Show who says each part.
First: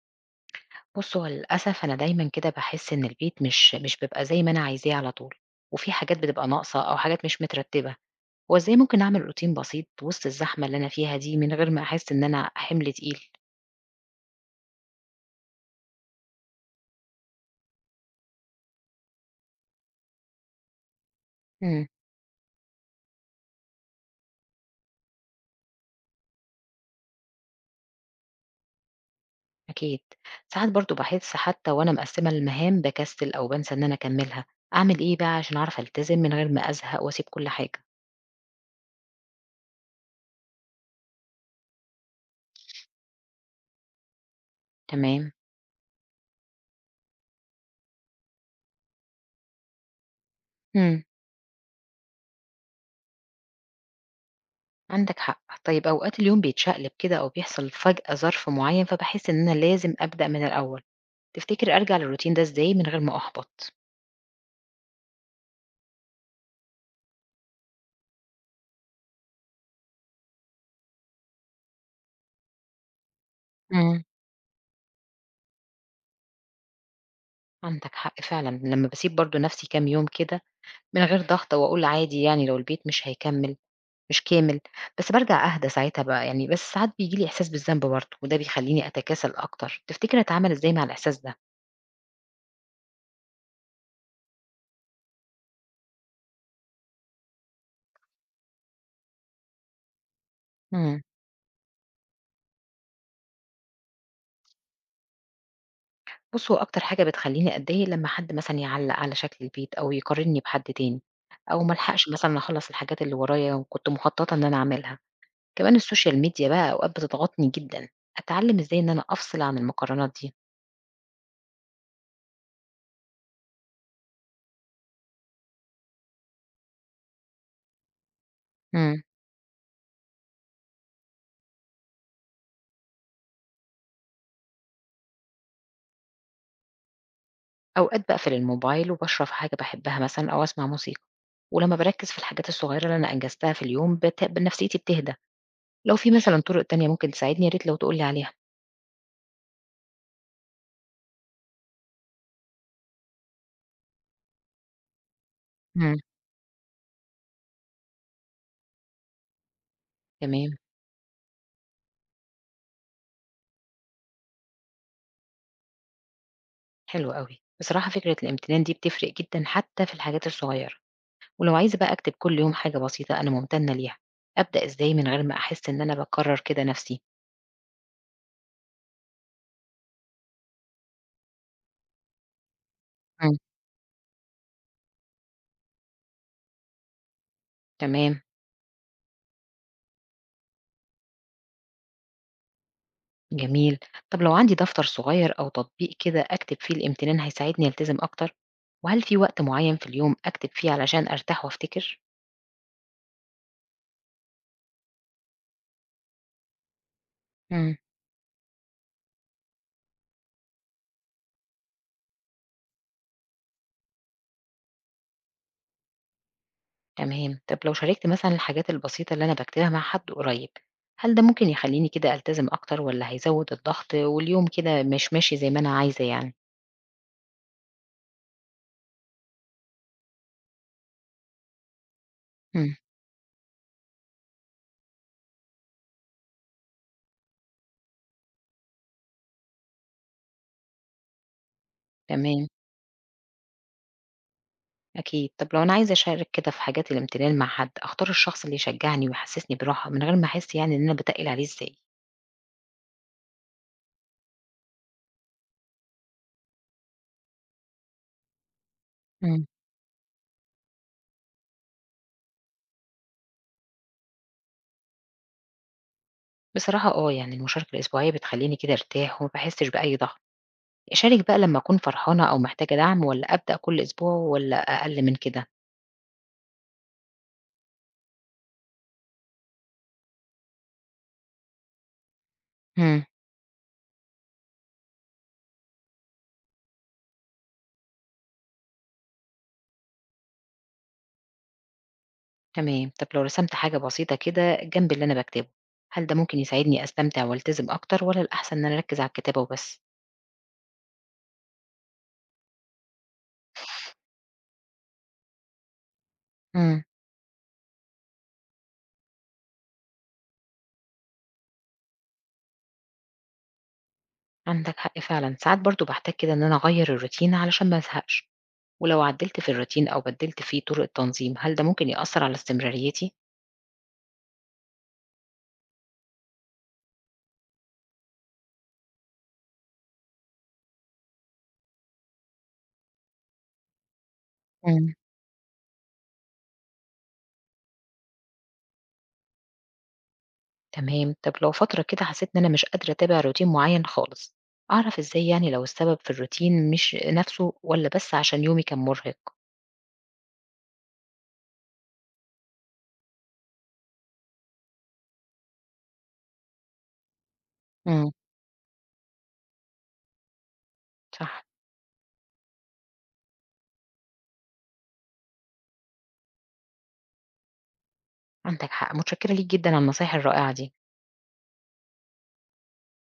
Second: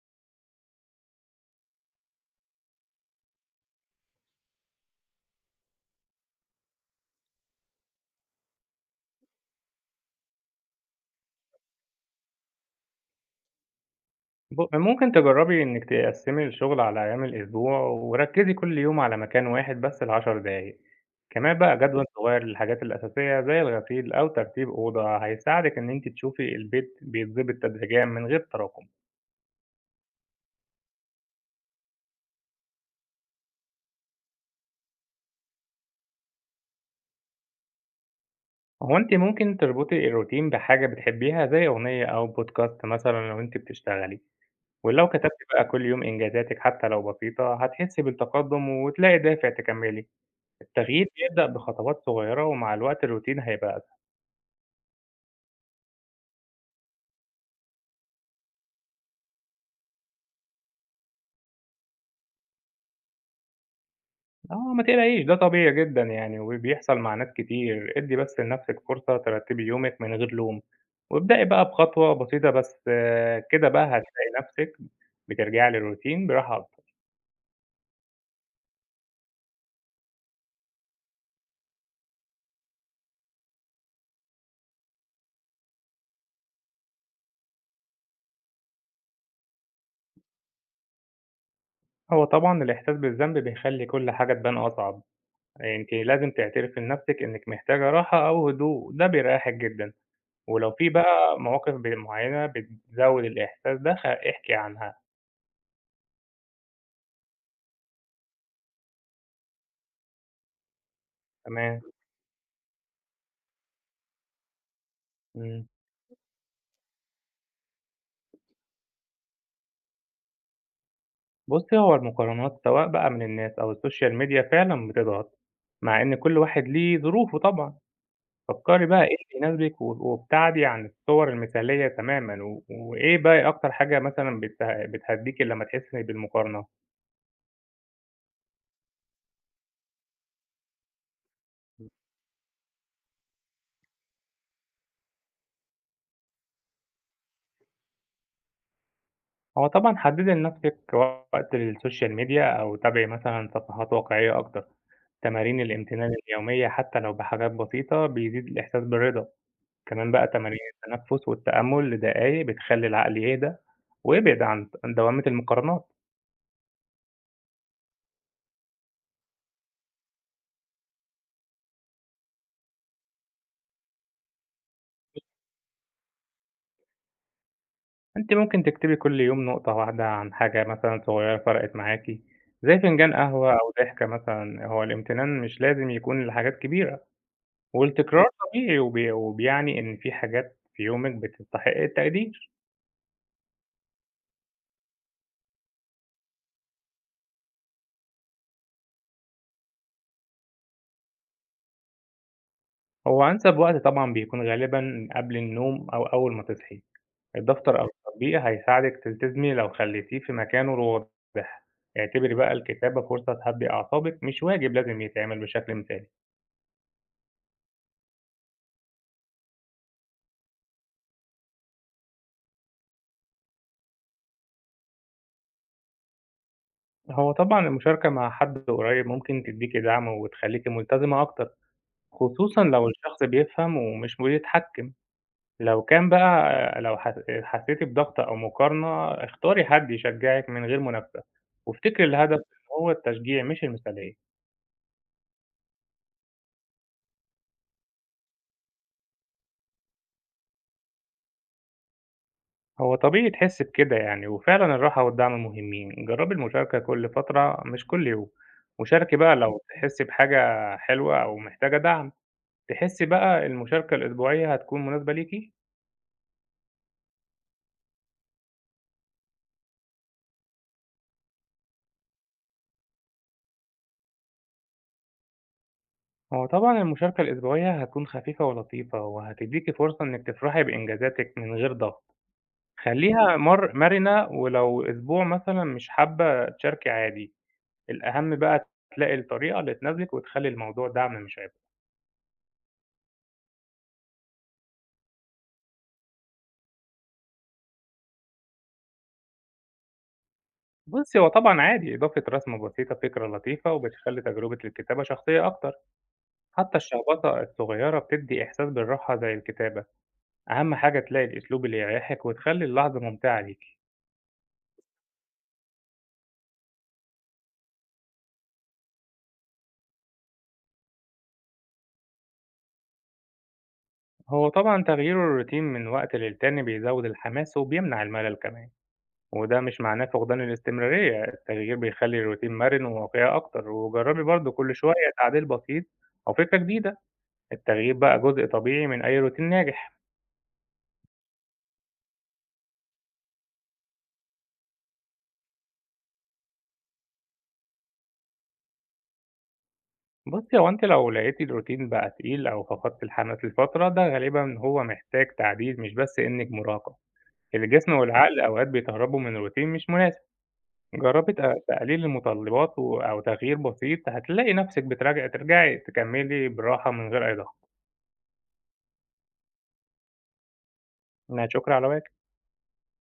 Speaker 1: بُص، هو للأسف أنا دايمًا كده باحس إن البيت مش بيبقى زي ما أنا عايزاه على طول، وفي حاجات بتبقى ناقصة أو حاجات مش مترتبة، هو إزاي ممكن أعمل روتين بسيط وسط الزحمة اللي أنا فيها دي من غير ما أحس إن أنا حمل تقيل؟
Speaker 2: ممكن تجرّبي إنِّك تقسّمي الشغل على أيام الأسبوع، وركّزي كل يوم على مكان واحد بس ل10 دقايق. كمان بقى
Speaker 1: إمم،
Speaker 2: جدول صغير للحاجات الأساسية زي الغسيل أو ترتيب أوضة هيساعدِك إن أنتِ تشوفي البيت بيتضبط تدريجيًا من غير تراكم.
Speaker 1: أكيد، ساعات برضه باحس حتى وأنا مقسمة المهام باكسل أو بانسى إن أنا أكملها، أعمل إيه بقى عشان أعرف ألتزم من غير ما أزهق وأسيب كل حاجة؟
Speaker 2: هو أنتِ ممكن تربطي الروتين بحاجة بتحبيها زي أغنية أو بودكاست مثلًا لو أنتِ بتشتغلي، ولو
Speaker 1: تمام.
Speaker 2: كتبتِ بقى كل يوم إنجازاتِك حتى لو بسيطة هتحسّي بالتقدُّم وتلاقي دافع تكمّلي.
Speaker 1: إمم،
Speaker 2: التغيير بيبدأ بخطوات صغيرة ومع الوقت الروتين هيبقى.
Speaker 1: عندك حق، طيب أوقات اليوم بيتشقلب كده أو بيحصل فجأة ظرف معين فباحس إن أنا لازم أبدأ من الأول. تفتكر أرجع للروتين ده إزاي من غير ما أحبط؟
Speaker 2: آه، ما تقلقيش، ده طبيعي جدًا يعني وبيحصل مع ناس كتير. ادّي بس لنفسِك فرصة ترتّبي يومِك من غير لوم، وابدئي بقى بخطوة بسيطة بس. كده بقى
Speaker 1: إمم.
Speaker 2: هتلاقي نفسِك بترجعي للروتين براحة أكتر.
Speaker 1: عندك حق فعلًا، لمّا باسيب برضه نفسي كام يوم كده من غير ضغط وأقول عادي يعني لو البيت مش هيكمل مش كامل، بس بارجع أهدى ساعتها بقى يعني، بس ساعات بييجي لي إحساس بالذنب برضه وده بيخلّيني أتكاسل أكتر، تفتكر أتعامل إزاي مع الإحساس ده؟
Speaker 2: هو طبعًا الإحساس بالذنب بيخلّي كل حاجة تبان أصعب. أنتِ لازم تعترفي لنفسِك إنِّك محتاجة راحة أو هدوء، ده بيريحِك جدًا. ولو في
Speaker 1: إمم.
Speaker 2: بقى مواقف معيّنة بتزوّد الإحساس ده، احكي عنها.
Speaker 1: بُص، هو أكتر حاجة بتخلّيني أتضايق لمّا حد مثلًا يعلّق على شكل البيت أو يقارنّي بحد تاني، أو ما
Speaker 2: تمام.
Speaker 1: ألحقش مثلًا أخلّص الحاجات اللي ورايا وكنت مخططة إن أنا أعملها.
Speaker 2: إمم.
Speaker 1: كمان السوشيال ميديا بقى أوقات بتضغطني جدًا، أتعلم إزاي إن أنا أفصل عن المقارنات دي؟
Speaker 2: بُصّي، هو المقارنات سواء بقى من الناس أو السوشيال ميديا فعلًا بتضغط، مع إن كل واحد ليه ظروفه طبعًا. فكّري بقى
Speaker 1: إمم.
Speaker 2: إيه اللي يناسبِك، و وابتعدي عن الصور المثالية تمامًا. و وإيه بقى أكتر حاجة مثلًا بتهدّيكِ لمّا تحسّي بالمقارنة؟
Speaker 1: أوقات باقفل الموبايل وباشرب حاجة باحبها مثلًا أو أسمع موسيقى، ولمّا باركّز في الحاجات الصغيرة اللي أنا أنجزتها في اليوم بت نفسيتي بتهدى، لو في مثلًا طرق تانية ممكن تساعدني يا ريت لو تقول لي عليها.
Speaker 2: هو طبعًا حدّدي لنَفْسِك وقت للسوشيال ميديا أو تابعي مثلًا صفحات واقعية أكتر. تمارين
Speaker 1: إمم.
Speaker 2: الامتنان اليومية حتى لو بحاجات بسيطة بيزيد الإحساس بالرضا. كمان بقى
Speaker 1: تمام.
Speaker 2: تمارين التنفس والتأمل لدقايق بتخلي العقل يهدى ويبعد عن دوامة المقارنات.
Speaker 1: حلو أوي. بصراحة فكرة الامتنان دي بتفرق جدًا حتى في الحاجات الصغيرة، ولو عايزة بقى أكتب كل يوم حاجة بسيطة أنا ممتنة ليها، أبدأ إزاي من غير ما أحس إن أنا باكرر كده نفسي؟
Speaker 2: انت ممكن تكتبي كل يوم نقطة واحدة عن حاجة مثلا صغيرة فرقت معاكي، زي فنجان
Speaker 1: إمم.
Speaker 2: قهوة أو ضحكة مثلا. هو الامتنان مش لازم يكون لحاجات كبيرة،
Speaker 1: تمام.
Speaker 2: والتكرار طبيعي وبيعني إن في حاجات في يومك بتستحق التقدير.
Speaker 1: جميل. طب لو عندي دفتر صغير أو تطبيق كده أكتب فيه الامتنان هيساعدني ألتزم أكتر؟ وهل في وقت معين في اليوم أكتب فيه علشان أرتاح وأفتكر؟
Speaker 2: هو أنسب وقت طبعا بيكون غالبا قبل النوم أو أول ما تصحي.
Speaker 1: إمم.
Speaker 2: الدفتر أو التطبيق هيساعدِك تلتزمي لو خلّيتيه في مكانه الواضح. اعتبري بقى الكتابة فرصة تهدّي أعصابِك، مش واجب لازم يتعمل بشكل مثالي.
Speaker 1: تمام. طب لو شاركت مثلًا الحاجات البسيطة اللي أنا باكتبها مع حد قريب، هل ده ممكن يخلّيني كده ألتزم أكتر والّا هيزود الضغط واليوم كده مش ماشي زي ما أنا عايزة يعني؟
Speaker 2: هو طبعًا المشاركة مع حد قريب ممكن تدّيكِ دعم وتخلّيكِ ملتزمة أكتر، خصوصًا
Speaker 1: إمم.
Speaker 2: لو الشخص بيفهم ومش بيتحكّم. لو كان بقى لو حسيتِ بضغط أو مقارنة، اختاري حد يشجّعِك من غير منافسة، وافتكري الهدف
Speaker 1: تمام.
Speaker 2: إن هو التشجيع مش المثالية.
Speaker 1: أكيد. طب لو أنا عايزة أشارك كده في حاجات الامتنان مع حد، أختار الشخص اللي يشجعني ويحسسني براحة من غير ما أحس يعني إن أنا باتقِّل عليه إزاي؟
Speaker 2: هو طبيعي تحس بكده يعني، وفعلا الراحة والدعم مهمين. جربي المشاركة كل فترة مش كل يوم، وشاركي بقى
Speaker 1: إمم.
Speaker 2: لو تحسي بحاجة حلوة أو محتاجة دعم. تحسي بقى المشاركة الأسبوعية هتكون مناسبة ليكي.
Speaker 1: بصراحة آه، يعني المشاركة الأسبوعية بتخلّيني كده أرتاح وما باحسّش بأي ضغط. أشارك بقى لمّا أكون فرحانة أو محتاجة دعم والّا أبدأ كل أسبوع والّا أقل من كده؟
Speaker 2: هو طبعا المشاركة الأسبوعية هتكون خفيفة ولطيفة، وهتديكي فرصة إنك تفرحي بإنجازاتك من غير ضغط.
Speaker 1: إمم،
Speaker 2: خليها مرنة، ولو أسبوع مثلا مش حابة تشاركي عادي. الأهم بقى تلاقي الطريقة اللي تناسبك، وتخلي الموضوع دعم مش عبء.
Speaker 1: تمام. طب لو رسمت حاجة بسيطة كده جنب اللي أنا باكتبه، هل ده ممكن يساعدني أستمتع والتزم أكتر والّا الأحسن إن أنا أركّز على الكتابة وبس؟
Speaker 2: بُصّي، هو طبعًا عادي إضافة رسمة بسيطة فكرة لطيفة وبتخلّي تجربة الكتابة شخصية أكتر. حتى
Speaker 1: إمم،
Speaker 2: الشخبطة الصغيرة بتدّي إحساس بالراحة زي الكتابة. أهم حاجة تلاقي الأسلوب اللي يريحِك وتخلّي اللحظة ممتعة ليكِ.
Speaker 1: عندك حق فعلًا. ساعات برضه باحتاج كده إن أنا أغيّر الروتين علشان ما أزهقش، ولو عدّلت في الروتين أو بدّلت فيه طُرق التنظيم، هل ده ممكن يأثّر على استمراريتي؟
Speaker 2: هو طبعًا تغيير الروتين من وقت للتاني بيزوّد الحماس وبيمنع الملل كمان، وده مش معناه فقدان الاستمرارية. التغيير بيخلّي الروتين مرن وواقعي أكتر. وجرّبي برضه كل
Speaker 1: إمم.
Speaker 2: شوية تعديل بسيط أو فكرة جديدة. التغيير بقى جزء طبيعي من أي روتين ناجح.
Speaker 1: تمام، طب لو فترة كده حسيت إن أنا مش قادرة أتابع روتين معين خالص، أعرف إزاي يعني لو السبب في الروتين مش نفسه والّا بس عشان يومي كان مرهق؟
Speaker 2: بُصّي، هو أنتِ لو لقيتِ الروتين بقى تقيل أو فقدتِ الحماس لفترة، ده غالبًا هو محتاج تعديل، مش بس إنِّك مراهقة. الجسم
Speaker 1: إمم،
Speaker 2: والعقل أوقات بيتهربوا من روتين مش مناسب. جربي
Speaker 1: صح،
Speaker 2: تقليل المتطلبات، و أو تغيير بسيط هتلاقي نفسِك ترجعي تكمّلي براحة من غير أي ضغط.
Speaker 1: عندك حق، متشكرة ليك جدًا على النصايح الرائعة دي.
Speaker 2: لا شكر على واجب.